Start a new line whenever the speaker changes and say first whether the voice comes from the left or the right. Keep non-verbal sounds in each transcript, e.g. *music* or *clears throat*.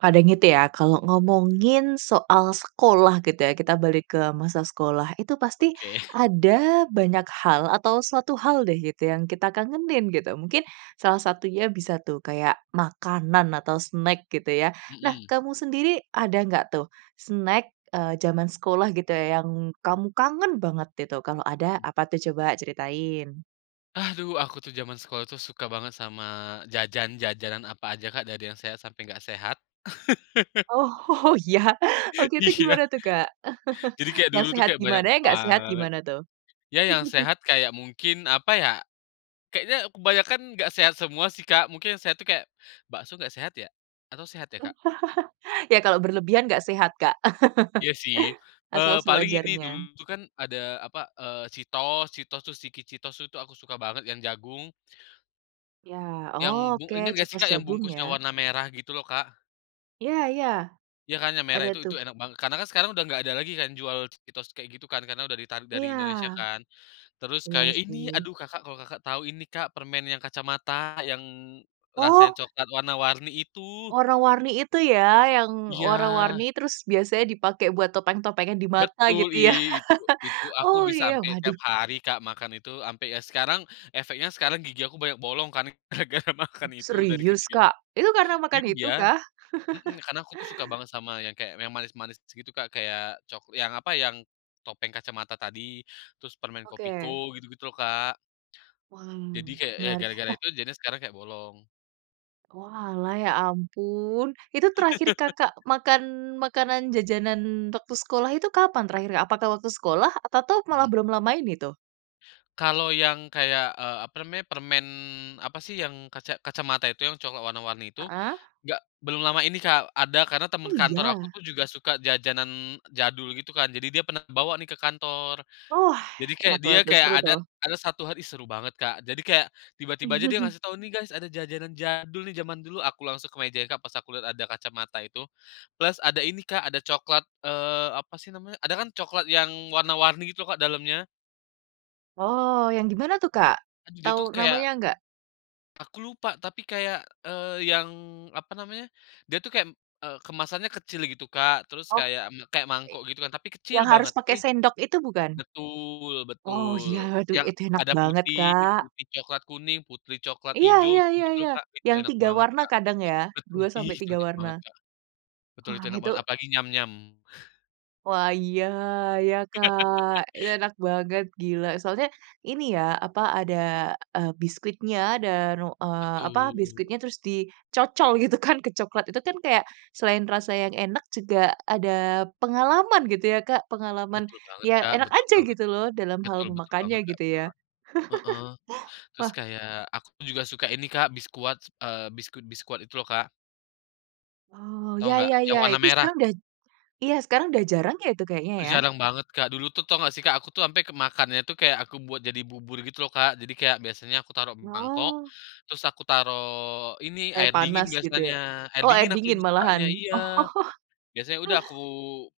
right: Kadang itu ya, kalau ngomongin soal sekolah, gitu ya, kita balik ke masa sekolah. Itu, pasti,
left: Oke. *chuckles*
right: ada banyak hal, atau suatu hal deh, gitu, yang kita kangenin, gitu. Mungkin, salah satunya, bisa tuh, kayak, makanan atau snack gitu ya. Nah,
left: Mhm.
right: kamu sendiri, ada nggak tuh, snack, eee, jaman sekolah, gitu ya, yang kamu kangen banget? Itu, kalau ada,
left: Mmm.
right: apa tuh? Coba ceritain.
left: Aduh, aku tuh, jaman sekolah tuh, suka banget sama jajan-jajanan, apa aja, Kak. Dari yang sehat, sampai nggak sehat *laughs*
right: Oh, iya?
left: *laughs*
right: Waktu itu
left: Iya.
right: gimana tuh, Kak? *chuckles*
left: Jadi, kayak,
right: yang
left: dulu tuh,
right: sehat
left: kayak, banyak
right: gimana, yang gak sehat
left: banget.
right: gimana tuh?
left: Ya, yang sehat,
right: *chuckles*
left: kayak mungkin, apa ya. Kayaknya, kebanyakan nggak sehat semua sih, Kak, mungkin, yang sehat itu, kayak, bakso nggak sehat, ya? Atau sehat, ya Kak?
right: *chuckles* Ya, kalau berlebihan gak sehat Kak,
left: Iya sih,
right: *chuckles* asal
left: eee, paling ini. Dulu
right: sewajarnya.
left: tuh kan, ada apa, eee, Cheetos Cheetos terus Chiki Cheetos tuh, itu aku suka banget, yang jagung
right: Iya
left: yang, bu
right: oke,
left: inget nggak sih
right: Cheetos
left: Kak, yang
right: jagung
left: bungkusnya
right: ya?
left: warna merah gitu loh, Kak.
right: Iya iya.
left: Ya kan, yang
right: Ada
left: merah itu itu
right: tuh.
left: enak banget. Karena kan, sekarang udah nggak ada lagi kan, jual Cheetos, kayak, gitu kan, karena udah ditarik dari Indonesia
right: Iya!
left: kan. Terus,
right: Iya
left: kayak, ini,
right: sih.
left: aduh Kakak, kalau Kakak tahu, ini Kak, permen yang kacamata, yang rasanya
right: Oh
left: coklat warna-warni itu.
right: warna-warni itu, ya? Yang
left: Iya.
right: warna-warni, terus biasanya dipakai buat topeng-topengan di mata,
left: Betul,
right: gitu
left: i
right: ya?
left: itu
right: *laughs*
left: itu, aku
right: Oh
left: bisa
right: iya,
left: ampe tiap
right: waduh.
left: hari Kak, makan itu, ampe ya, sekarang efeknya sekarang, gigi aku banyak bolong kan, gara gara, makan
right: *clears throat*
left: itu dari
right: Serius,
left: kecil.
right: Kak? Itu, karena makan itu,
left: Iya,
right: kah?
left: mhm, karena aku tuh, suka
right: *laughs*
left: banget sama, yang kayak, m manis-manis gitu, Kak. Kayak, cok yang apa, yang, topeng kacamata tadi. Terus, permen Kopiko,
right: Oke.
left: gitu gitu loh Kak
right: Wah,
left: jadi, kayak, ya,
right: menarik.
left: gara-gara
right: Nah
left: itu. Jadinya, sekarang kayak, bolong.
right: Oalah, ya ampun. Itu, terakhir
left: *laughs*
right: Kakak makan, makanan, jajanan waktu sekolah, itu kapan terakhir, Kak? Apakah waktu sekolah? Apa tuh, malah
left: Mhm.
right: belum lama ini, tuh?
left: Kalau, yang, kayak, eee, apa namanya, permen, apa sih, yang, kaca kacamata itu, yang coklat warna-warni itu.
right: Heeh.
left: Gak belum lama ini Kak, ada, karena temen
right: Oh,
left: kantor
right: iya?
left: aku juga suka jajanan jadul, gitu kan. Jadi, dia pernah bawa nih, ke kantor.
right: Wah!
left: Jadi kayak
right: Enak
left: dia
right: banget tuh,
left: kayak,
right: seru
left: ada
right: tuh.
left: ada 1 hari, seru banget Kak. Jadi, kayak, tiba-tiba aja, dia
right: *chuckles*
left: ngasih tahu, "Nih guys, ada jajanan jadul nih jaman dulu." Aku langsung ke meja Kak, pas aku lihat, ada kacamata itu, plus ada ini Kak, ada coklat, eee, apa sih namanya, ada kan coklat yang warna-warni, gitu Kak, dalamnya.
right: Oh, yang dimana tuh, Kak?
left: *unintelligible* Dia tuh dia tuh,
right: Tahu
left: kayak
right: namanya, nggak?
left: aku lupa, tapi kayak, eee, yang, apa namanya. Dia tuh, kayak, eeee, kemasannya kecil gitu, Kak. Terus,
right: Oh
left: kayak kayak mangkok gitu kan, tapi kecil
right: yang harus
left: banget. Tapi
right: pakai sendok, itu bukan?
left: betul
right: Oh, iya
left: betul,
right: itu
left: yang,
right: itu enak
left: ada
right: banget
left: putih
right: Kak.
left: putih, coklat, kuning, putih, coklat,
right: Iya
left: hijau
right: iya iya
left: gitu-gitu
right: iya,
left: loh, Kak. Itu,
right: yang
left: enak
right: 3
left: banget
right: warna
left: Kak
right: kadang ya?
left: betul
right: dua sampai
left: itu
right: tiga
left: enak
right: warna.
left: banget Kak. Betul,
right: Wah
left: itu enak
right: itu
left: banget, apalagi Nyam-Nyam.
right: wah iya iya Kak.
left: *laughs*
right: Itu, enak banget "gila" soalnya ini ya apa, ada, eee, biskuitnya dan eee, apa,
left: Betul.
right: biskuitnya terus dicocol gitu kan, ke coklat. Itu kan, kayak, selain rasa yang enak juga ada pengalaman gitu ya, Kak, pengalaman,
left: Betul banget,
right: ya
left: Kak,
right: enak
left: betul
right: aja,
left: banget.
right: gitu loh, dalam hal
left: Betul betul
right: memakannya,
left: banget Kak,
right: gitu
left: betul
right: ya.
left: banget heeh.
right: *chuckles*
left: Terus,
right: Wah.
left: kayak, aku tuh juga suka ini Kak, Biskuat, eee, biskuit Biskuat itu loh, Kak
right: Oh,
left: tahu
right: ya
left: nggak?
right: ya ya.
left: Yang warna
right: Itu,
left: merah.
right: sekarang udah j iya, sekarang udah jarang, ya? Itu kayaknya,
left: Udah
right: ya?
left: jarang banget Kak, dulu tuh, tahu enggak sih Kak, aku tuh ampe kemakannya tuh, kayak, aku buat jadi bubur, gitu loh Kak. Jadi, kayak, biasanya aku taruh mangkok,
right: Wah.
left: terus aku taruh ini,
right: Air
left: air dingin
right: panas gitu, ya?
left: biasanya, air
right: Oh, air
left: dingin aku
right: dingin
left: lebih
right: malahan.
left: sukanya iya.
right: *chuckles*
left: Biasanya, udah aku,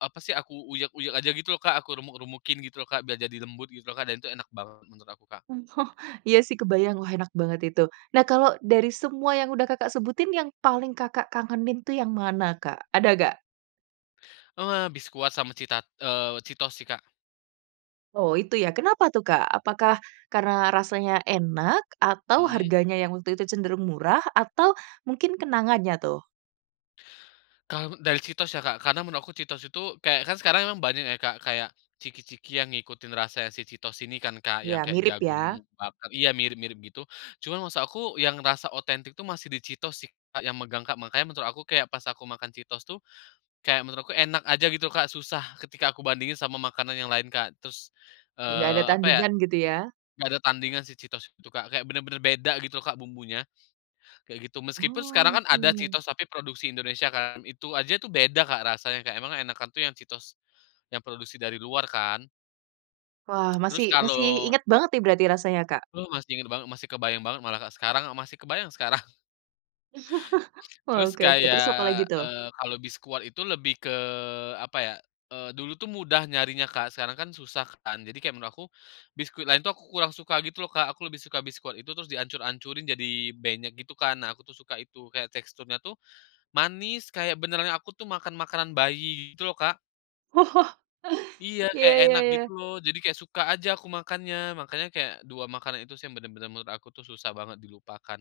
left: apa sih, aku uyek-uyek aja, gitu loh Kak, aku remuk-remukin, gitu loh Kak. Biar jadi lembut, gitu loh Kak, dan itu enak banget menurut aku Kak.
right: *chuckles* Iya sih, kebayang, wah, enak banget itu. Nah, kalau dari semua yang udah Kakak sebutin, yang paling Kakak kangenin itu yang mana Kak, ada nggak?
left: Wah, Biskuat sama cita eee, Cheetos sih Kak.
right: Oh, itu ya? Kenapa tuh, Kak? Apakah, karena rasanya enak, atau
left: Mhm.
right: harganya yang waktu itu cenderung murah, atau mungkin kenangannya, tuh?
left: Kalau, dari Cheetos ya Kak. Karena, menurut aku Cheetos itu, kayak, kan sekarang memang banyak ya Kak. Kayak, chiki-chiki yang ngikutin rasa si Cheetos ini kan, Kak, yang
right: Iya,
left: kayak,
right: mirip
left: jagung
right: ya?
left: bakar iya, mirip-mirip gitu. Cuman, maksud aku, yang rasa otentik itu, masih di Cheetos sih Kak, yang megang Kak. Makanya, menurut aku, kayak, pas aku makan Cheetos tuh. Kayak, menurutku enak aja, gitu loh Kak, susah ketika aku bandingin sama makanan yang lain Kak. Terus,
right: Nggak ada
left: eee, apa ya,
right: tandingan, gitu ya?
left: nggak ada tandingan si Cheetos itu Kak, kayak, benar-benar beda gitu loh Kak, bumbunya, kayak gitu. Meskipun,
right: Wah,
left: sekarang kan, ada
right: oke.
left: Cheetos, tapi produksi Indonesia kan, itu aja tuh, beda Kak rasanya Kak, emang enakan tuh yang Cheetos, yang produksi dari luar kan
right: Wah, masih
left: terus,
right: masih
left: kalau
right: ingat banget nih, berarti rasanya, Kak?
left: Aduh, masih inget banget, masih kebayang banget, malah Kak. Sekarang, masih kebayang sekarang.
right: *chuckles*
left: Terus,
right: Oke oke, terus apalagi
left: kayak,
right: tuh?
left: eee, kalau Biskuat itu lebih ke, apa ya, eee, dulu tuh mudah nyarinya Kak, sekarang kan, susah kan. Jadi, kayak, menurut aku, biskuit lain tuh, kurang suka, gitu loh Kak, aku lebih suka Biskuat itu, terus dihancur-hancurin, jadi benyek gitu kan. Nah, aku tuh suka itu, kayak, teksturnya tuh, manis, kayak, benerannya, aku tuh makan, makanan bayi, gitu loh Kak.
right: *chuckles*
left: Iya,
right: Iya
left: kayak,
right: iya
left: enak
right: iya.
left: gitu loh. Jadi, kayak, suka aja aku makannya, makanya kayak 2 makanan itu sih, yang benar-benar menurut aku tuh, susah banget dilupakan.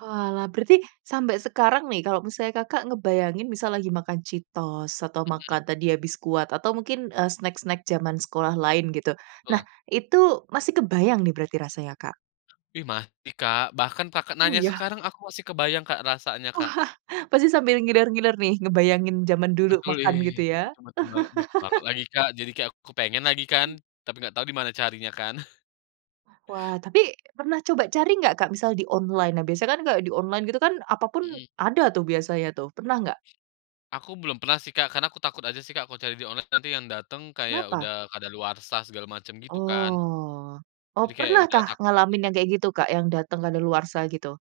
right: Oalah, berarti sampai sekarang nih, kalau misalnya Kakak ngebayangin, misal lagi makan Cheetos, atau
left: Mhm.
right: makan tadi ya, Biskuat atau mungkin, eee, snack-snack jaman sekolah lain, gitu. Nah,
left: Betul.
right: itu masih kebayang nih, berarti rasanya Kak?
left: Ih, masih Kak. Bahkan, Kakak
right: Oh,
left: nanya
right: iya?
left: sekarang, aku masih kebayang Kak, rasanya Kak.
right: Wah, pasti sambil ngiler-ngiler nih, ngebayangin jaman dulu
left: Betul,
right: makan, gitu
left: ih,
right: ya?
left: itu betul banget betul banget
right: *chuckles*
left: lagi, Kak. Jadi, kayak, aku kepengen lagi kan. Tapi, enggak tahu dimana carinya, kan. *chuckles*
right: Wah, tapi pernah coba cari nggak, Kak? Misal di online. Nah, biasanya kan, kayak, di online gitu kan, apa pun,
left: Mhm.
right: ada tuh, biasanya tuh, pernah nggak?
left: Aku belum pernah sih Kak, karena aku takut aja sih Kak, kalau cari di online nanti yang datang, kayak,
right: Kenapa?
left: udah kadaluarsa segala macam, gitu kan.
right: Oh oh
left: Jadi, kayak, ya
right: pernah
left: udahlah,
right: kah?
left: takut
right: Ngalamin
left: aja.
right: yang, kayak, gitu Kak? Yang datang kadaluarsa, gitu?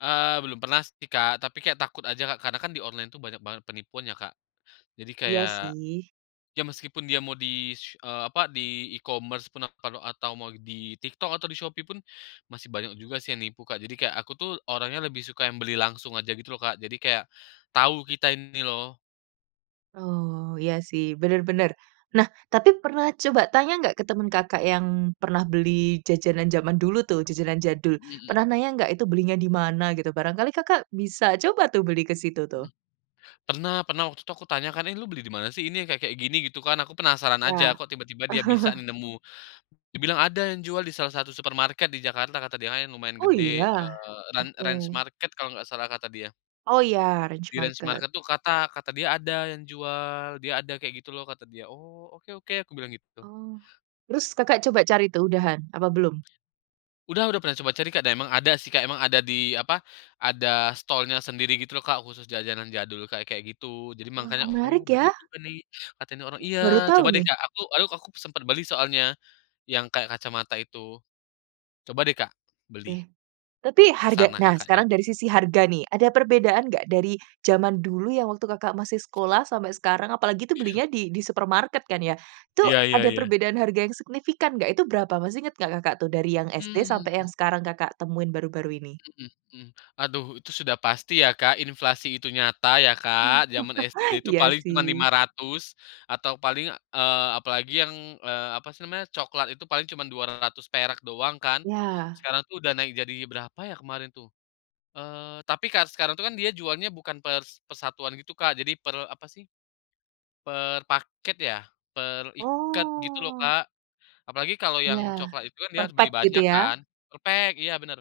left: Eee, belum pernah sih Kak. Tapi, kayak, takut aja Kak, karena kan di online tuh, banyak banget penipuan ya Kak. Jadi,
right: Iya
left: kayak,
right: sih.
left: ya meskipun dia mau di se eee, apa, di e-commerce pun atau kalau atau mau di TikTok atau di Shopee pun, masih banyak juga sih, yang nipu Kak. Jadi, kayak, aku tuh orangnya, lebih suka yang beli langsung aja, gitu loh Kak. Jadi, kayak, tahu kita ini loh.
right: Oh, iya sih, benar benar. Nah, tapi pernah coba tanya nggak, ke teman Kakak, yang pernah beli jajanan, jaman dulu tuh, jajanan jadul.
left: Mhm.
right: Pernah, nanya nggak, "Itu belinya dimana?" Gitu, barangkali Kakak bisa coba tuh, beli ke situ, tuh.
left: Mmm. Pernah pernah, waktu itu aku tanya kan, "Ini, lu beli di mana sih ini, yang kayak-kayak, gini?" Gitu kan, aku penasaran
right: Iya.
left: aja, "Kok tiba-tiba dia bisa nih,
right: *chuckles*
left: nemu." Dia bilang, "Ada yang jual, di salah satu supermarket di Jakarta," kata dia Kak, yang lumayan
right: Oh, iya?
left: gede, eee, "Ran Ranch
right: Oke.
left: Market," kalau nggak salah, kata dia.
right: Oh, iya Ranch
left: Di Ranch
right: Market.
left: market tuh, kata kata dia, ada yang jual, "Dia ada," kayak gitu loh, kata dia. "Oh, oke oke," aku bilang gitu tuh.
right: Oh. Terus, Kakak coba cari tuh, udahan, apa belum?
left: Udah udah pernah coba cari Kak, dan emang ada sih Kak emang ada di, apa, ada stall-nya sendiri gitu loh Kak, khusus jajanan jadul kayak-kayak gitu. Jadi,
right: Wah,
left: makanya "Oh,
right: menarik ya?
left: bener juga nih, katanya nih orang" iya,
right: Baru
left: coba
right: tahu,
left: deh
right: nih.
left: Kak, aku aku sempet beli soalnya, yang kayak, kacamata itu. Coba deh Kak, beli,
right: Oke. Tapi,
left: ke
right: harga
left: sana
right: nah,
left: Kakaknya.
right: sekarang dari sisi harga, nih. Ada perbedaan nggak? Dari, jaman dulu, yang waktu Kakak masih sekolah, sampai sekarang, apalagi itu belinya, di di supermarket kan, ya? Itu,
left: Iya iya
right: ada
left: iya.
right: perbedaan harga yang signifikan, nggak? Itu berapa, masih inget nggak Kakak tuh? Dari yang SD sampai
left: Mmm.
right: yang sekarang Kakak temuin, baru-baru ini?
left: Mhm mhm. Aduh, itu sudah pasti ya Kak, inflasi itu nyata ya
right: *chuckles*
left: Kak, jaman SD itu
right: Iya
left: paling cuman lima
right: sih.
left: ratus atau paling, eee, apalagi yang, eee, apa sih namanya, coklat itu, paling cuman Rp200 doang kan.
right: Iya.
left: Sekarang tuh, udah naik jadi berapa ya, kemarin tuh, eee, tapi kar sekarang tuh kan, dia jualnya bukan per per satuan gitu, Kak. Jadi, per apa sih, per paket ya, per ikat, gitu loh
right: Oh.
left: Kak. Apalagi, kalau yang
right: Iya,
left: coklat itu kan, dia
right: per
left: harus beli
right: pak gitu,
left: banyak
right: ya?
left: kan per-pack! iya benar.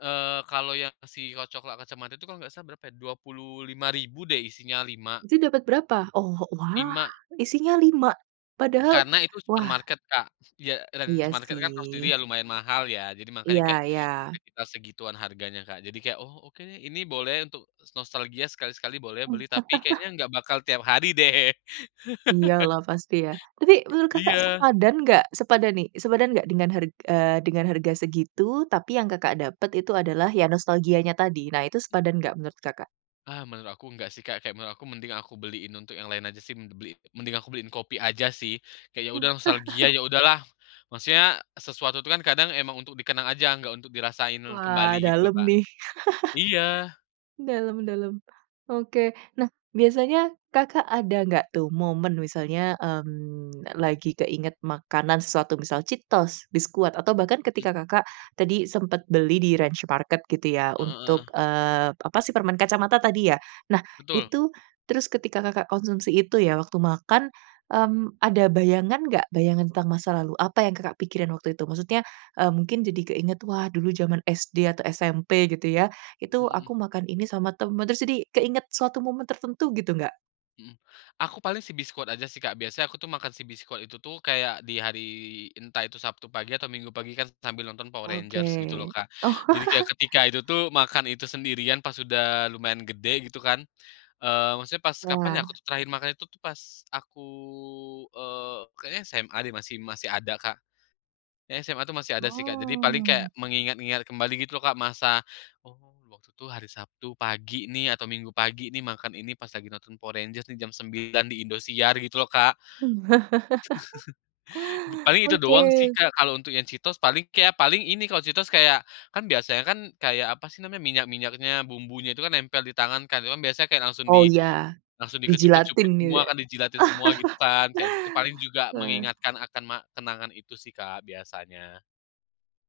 left: Eee, kalau yang, si ko coklat kacamata itu, nggak salah, berapa ya, Rp25.000 deh isinya 5.
right: Itu, dapat berapa? Oh, wah,
left: 5.
right: isinya 5? Padahal
left: Karena itu
right: wah
left: supermarket Kak iya. Dan
right: Iya
left: supermarket kan, tau sendiri
right: sih.
left: ya, lumayan mahal ya. Jadi, makanya
right: Iya
left: kayak,
right: iya.
left: sekitar segituan harganya Kak. Jadi, kayak, "Oh, oke. Ini boleh untuk nostalgia, sekali sekali boleh, beli," tapi
right: *chuckles*
left: kayaknya, nggak bakal tiap hari deh.
right: Iya
left: *laughs*
right: lah, pasti ya. Tapi, menurut Kakak
left: Iya.
right: sepadan nggak sepadan nih sepadan nggak dengan harg eee, dengan harga segitu, tapi yang Kakak dapat itu, adalah, ya nostalgianya tadi. Nah, itu
left: Mmm.
right: sepadan nggak, menurut Kakak?
left: Ah, menurut aku enggak sih Kak, kayak, menurut aku, mending aku beliin untuk yang lain aja sih, men beli mending aku beliin kopi aja sih, kayak, "Ya udah, nostalgia,
right: *chuckles*
left: ya udah lah." Maksudnya, sesuatu itu kan, kadang emang untuk di kenang aja, nggak untuk dirasain kembali,
right: Wah,
left: gitu loh
right: dalam
left: Kak.
right: nih.
left: Iya.
right: *chuckles* Dalam dalam. Oke, nah biasanya Kakak ada nggak tuh momen misalnya, mmm, lagi keinget makanan sesuatu, misal Cheetos, Biskuat, atau bahkan
left: Mhm.
right: ketika Kakak tadi sempet beli di Ranch Market gitu, ya.
left: Heeh
right: Untuk,
left: heeh.
right: eee, apa sih, permen kacamata tadi ya. Nah
left: Betul.
right: itu, terus ketika Kakak konsumsi itu ya, waktu makan, mmm, ada bayangan nggak? Bayangan tentang masa lalu, apa yang Kakak pikiran waktu itu? Maksudnya, eee, mungkin jadi keinget, "Wah dulu jaman SD atau SMP gitu ya,
left: Hmm
right: itu
left: Mhm.
right: aku makan ini sama temen." Terus, jadi keinget suatu momen tertentu gitu, nggak?
left: Mhm. Aku, paling sih, biskuat aja sih Kak, biasanya aku tuh makan si biskuat itu tuh, kayak, di hari, entah itu Sabtu pagi, atau Minggu pagi kan, sambil nonton Power Rangers, gitu loh
right: Oke.
left: Kak. Jadi, kayak, ketika
right: *chuckles*
left: itu tuh, makan itu sendirian pas udah lumayan gede, gitu kan, eee, maksudnya, pas kapan ya,
right: Iya.
left: aku tuh terakhir makan itu tuh, pas aku, eee, kayaknya SMA deh masih masih ada Kak. SMA itu masih ada sih Kak. Jadi, paling kayak,
right: Oh.
left: mengingat-ngingat kembali, gitu loh Kak, masa, "Oh, waktu itu, hari Sabtu pagi nih atau Minggu pagi nih, makan ini, pas lagi nonton Power Rangers di jam 9.00, di Indosiar," gitu loh Kak. *chuckles*
right: *laughs*
left: Paling, itu
right: Oke.
left: doang sih Kak, kalau untuk yang Cheetos, paling kayak paling ini, kalau Cheetos, kayak. Kan, biasanya kan, kayak, apa sih namanya, minyak-minyaknya, bumbunya itu kan nempel di tangan kan, itu kan biasanya kayak, langsung
right: Oh,
left: di
right: iya.
left: langsung di
right: Dijilatin
left: kecup-kecupin semua
right: nih.
left: kan, dijilatin semua, gitu
right: *laughs*
left: kan. Kayak, itu tuh paling juga
right: Ah.
left: mengingatkan akan, ma kenangan itu sih Kak, biasanya.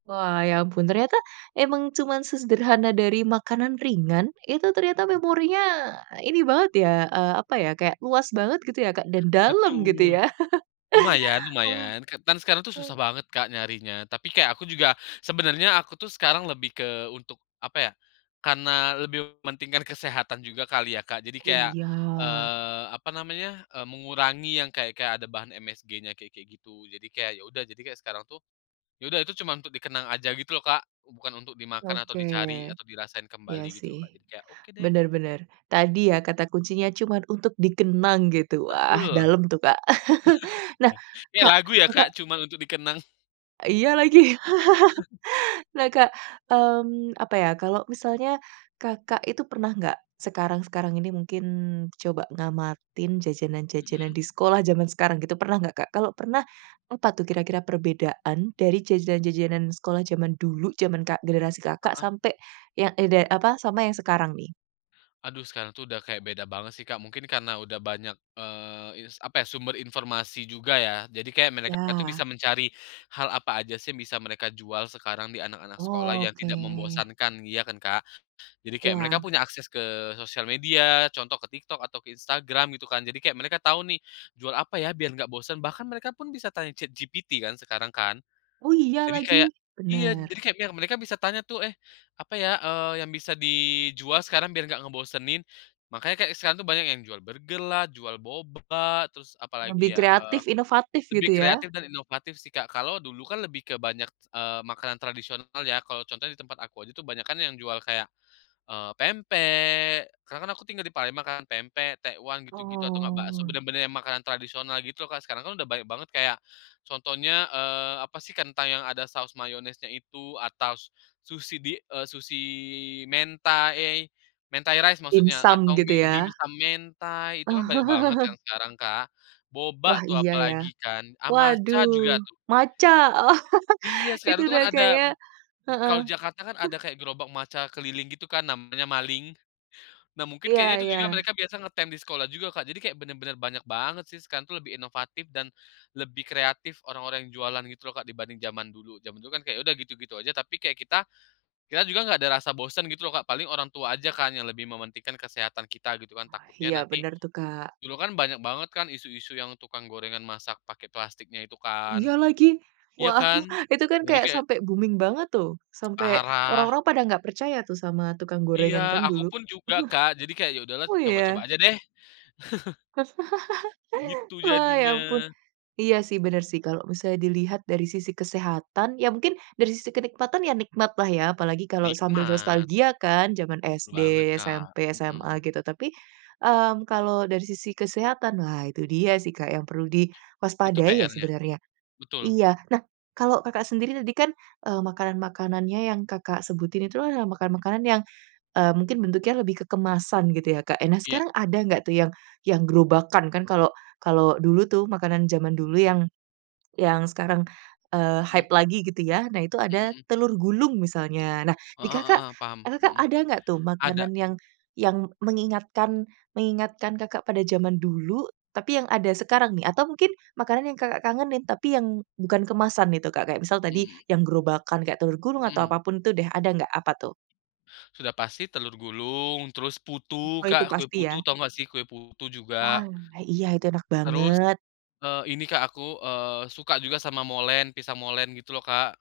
right: Wah, ya ampun. Ternyata, emang cuman sesederhana dari makanan ringan. Itu, ternyata
left: Mmm.
right: memorinya, ini banget ya, eee, apa ya, kayak, luas banget gitu ya, Kak, dan dalam, gitu
left: Betul!
right: ya?
left: Lumayan
right: *chuckles* Wah.
left: lumayan kan dan sekarang tuh susah banget Kak, nyarinya. Tapi, kayak, aku juga sebenarnya, aku tuh sekarang lebih ke, untuk, apa ya. Karena, lebih mementingkan kesehatan juga kali ya, Kak. Jadi,
right: Oh,
left: kayak,
right: iya.
left: eee, apa namanya, eee, mengurangi yang kayak-kayak ada bahan MSG-nya, kayak-kayak gitu. Jadi, kayak, ya udah jadi kayak sekarang tuh. Ya udah, Itu cuma untuk dikenang aja, gitu loh Kak, bukan untuk dimakan atau
right: Oke.
left: dicari atau dirasain
right: Iya
left: kembali, gitu
right: sih.
left: loh Kak. Jadi, kayak, "Oke deh."
right: Benar benar. Tadi ya, kata kuncinya, "cuman untuk dikenang," gitu. Wah,
left: Betul.
right: dalem tuh Kak. *chuckles* Nah
left: *laughs* Kayak
right: Kak,
left: lagu ya,
right: Kakak
left: Kak? "Cuma untuk dikenang."
right: Iya lagi.
left: *chuckles*
right: *chuckles* Nah Kak, mmm, apa ya, kalau misalnya, Kakak itu pernah nggak, sekarang sekarang ini mungkin, coba ngamatin jajanan-jajanan
left: Mhm.
right: di sekolah, jaman sekarang gitu, pernah nggak Kak? Kalau pernah, apa tuh kira-kira perbedaan dari jajanan-jajanan sekolah jaman dulu, jaman Kak generasi Kakak,
left: Heeh.
right: sampai yang ide apa, sama yang sekarang, nih?
left: Aduh, sekarang tuh udah kayak beda banget sih Kak, mungkin karena udah banyak, eee, ins apa ya, sumber informasi juga ya. Jadi, kayak, mereka itu
right: Iya.
left: bisa mencari hal apa aja sih, yang bisa mereka jual sekarang, di anak-anak sekolah yang
right: Oke.
left: tidak membosankan, ya kan Kak? Jadi, kayak, mereka
right: Iya.
left: punya akses ke sosial media, contoh ke TikTok atau ke Instagram gitu kan. Jadi, kayak, mereka tahu nih, "Jual apa ya? Biar nggak bosen," bahkan mereka pun bisa tanya ChatGPT kan, sekarang kan.
right: Oh, iya
left: Jadi,
right: lagi.
left: kayak iya,
right: Benar.
left: jadi kayak, mereka bisa tanya tuh, "Eh apa ya, eee, yang bisa dijual sekarang biar nggak ngebosenin?" Makanya kayak sekarang tuh, banyak yang jual burger lah, jual boba, terus
right: Lebih
left: apalagi ya, eee.
right: kreatif, inovatif,
left: Lebih
right: gitu ya?
left: kreatif dan inovatif sih Kak. Kalau dulu kan, lebih ke banyak, eee, makanan tradisional ya, kalau contohnya di tempat aku aja tuh, banyakan yang jual, kayak, eee, pempek. Karena kan, aku tinggal di Palembang makan pempek, tekwan, gitu-gitu atau nggak bakso,
right: Oh.
left: benar-benar yang makanan tradisional gitu loh Kak, sekarang kan udah banyak banget kayak, contohnya, eee, apa sih, ketang yang ada saus mayonesnya itu atau sushi di, eee, sushi di mentai mentai rice maksudnya
right: Dimsum,
left: atau
right: gitu
left: *unintelligible*
right: ya?
left: dimsum mentai. Itu
right: Oh.
left: kan, banyak banget kan,
right: *chuckles*
left: sekarang Kak, boba
right: Wah,
left: tuh
right: iya iya.
left: apalagi kan, ah, matcha
right: Waduh,
left: juga tuh.
right: matcha.
left: Iya,
right: *chuckles* Itu
left: sekarang itu
right: udah,
left: kan
right: kayaknya
left: ada.
right: heeh.
left: Kalau di Jakarta kan,
right: *chuckles*
left: ada kayak gerobak matcha keliling gitu kan, namanya maling. Nah, mungkin
right: Iya
left: kayaknya itu
right: iya.
left: juga mereka biasa ngetem di sekolah juga Kak. Jadi, kayak benar-benar banyak banget sih, sekarang tuh lebih inovatif dan lebih kreatif orang-orang yang jualan gitu loh Kak, dibanding jaman dulu jaman dulu kan, kayak, ya udah gitu-gitu aja, tapi kayak kita kita juga nggak ada rasa bosan gitu loh Kak, paling orang tua aja kan, yang lebih mementingkan kesehatan kita gitu kan,
right: Wah,
left: takutnya
right: iya,
left: nanti
right: benar tuh Kak.
left: dulu kan banyak banget kan isu-isu yang tukang gorengan masak pakai plastiknya itu kan.
right: Iya lagi.
left: Iya
right: Wah,
left: kan?
right: *chuckles* itu kan,
left: Jadi,
right: kayak,
left: kayak
right: sampai booming banget, tuh. Sampai,
left: Parah.
right: orang-orang pada nggak percaya tuh, sama tukang
left: Iya,
right: gorengan kan,
left: aku
right: dulu?
left: pun
right: *chuckles*
left: juga Kak. Jadi, kayak, "Ya udahlah,
right: Oh,
left: coba-coba
right: iya?
left: aja deh." *chuckles*
right: *chuckles*
left: Gitu,
right: Wah, ya
left: jadinya.
right: ampun. Iya sih, benar sih. Kalau, bisa dilihat dari sisi kesehatan ya, mungkin dari sisi kenikmatan ya, nikmat lah ya, apalagi kalau sambil
left: Nikmat.
right: nostalgia kan, jaman SD,
left: Betul banget Kak,
right: SMP, SMA,
left: mhm.
right: gitu. Tapi, mmm, kalau dari sisi kesehatan lah, itu dia sih Kak, yang perlu
left: Itu
right: diwaspadai ya,
left: PR-nya.
right: sebenarnya
left: Betul.
right: iya. Nah, kalau Kakak sendiri tadi kan, eee, makanan-makanannya yang Kakak sebutin, itu adalah makanan makanan yang, eee, mungkin bentuknya lebih ke kemasan, gitu ya, Kak. Nah,
left: Iya.
right: sekarang ada nggak tuh yang yang gerobakan, kan kalau kalau dulu tuh, makanan jaman dulu yang, yang sekarang, eee,
left: Mhm.
right: hype lagi, gitu ya. Nah, itu
left: Mhm
right: ada
left: mhm.
right: telur gulung misalnya. Nah, di
left: Heeh
right: Kakak,
left: heeh, paham.
right: eee, Kakak
left: Mhm,
right: ada nggak tuh
left: ada.
right: makanan yang yang mengingatkan mengingatkan Kakak pada jaman dulu? Tapi yang ada, sekarang nih atau mungkin makanan yang Kakak kangenin, tapi yang bukan kemasan itu Kak? Kayak, misal, tadi
left: Hmm.
right: yang gerobakan, kayak, telur gulung atau
left: Mhm.
right: apa pun itu deh, ada nggak? Apa tuh?
left: Sudah pasti telur gulung, terus putu
right: Wah, itu
left: Kak, kue
right: pasti
left: putu,
right: ya.
left: tahu nggak sih? Kue putu juga
right: Wah, iya itu enak
left: terus,
right: banget.
left: eee, ini Kak, aku, eee, suka juga sama molen, pisang molen gitu loh Kak.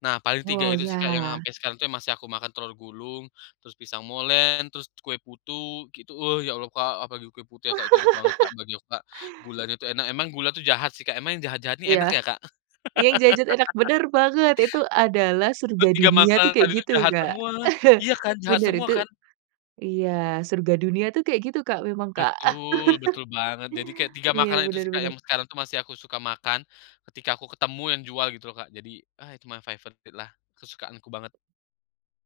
left: Nah, paling 3
right: Oh,
left: itu sih Kak, yang
right: iya.
left: sampai sekarang itu, masih aku makan, telur gulung, terus pisang molen, terus kue putu gitu, "Wah, ya Allah Kak," apalagi kue putu ya Kak, itu enak banget Kak,
right: *laughs*
left: bagi aku Kak, gulanya itu enak, emang gula itu jahat sih Kak, emang yang jahat-jahat ini
right: Iya.
left: enak ya Kak?
right: Yang jahat-jahat, enak
left: *laughs*
right: benar banget. Itu, adalah surga
left: Kan, 3
right: dunia tuh,
left: makanan
right: kayak
left: tadi itu
right: gitu,
left: jahat
right: Kak.
left: semua,
right: *chuckles*
left: iya kan? Jahat
right: Bener
left: semua
right: itu
left: kan?
right: iya surga dunia tuh, kayak gitu, Kak, memang Kak.
left: Betul, betul banget. Jadi, kayak,
right: *chuckles*
left: 3
right: Iya,
left: makanan itu
right: benar
left: sih Kak,
right: benar.
left: yang sekarang tuh, masih aku suka makan. Ketika aku ketemu, yang jual gitu loh Kak. Jadi, "Ah, itu my favorite lah, kesukaanku banget."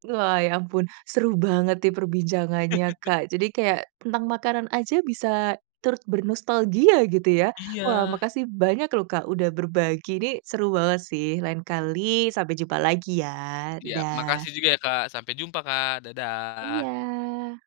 right: Wah, ya ampun, seru banget nih perbincangannya
left: *laughs*
right: Kak. Jadi, kayak, tentang makanan aja bisa turut bernostalgia, gitu ya. Wah,
left: Iya!
right: makasih banyak loh Kak, udah berbagi, ini seru banget sih, lain kali sampai jumpa lagi ya,
left: Iya,
right: dadah.
left: makasih juga ya Kak. Sampai jumpa Kak. Dadah.
right: Iya.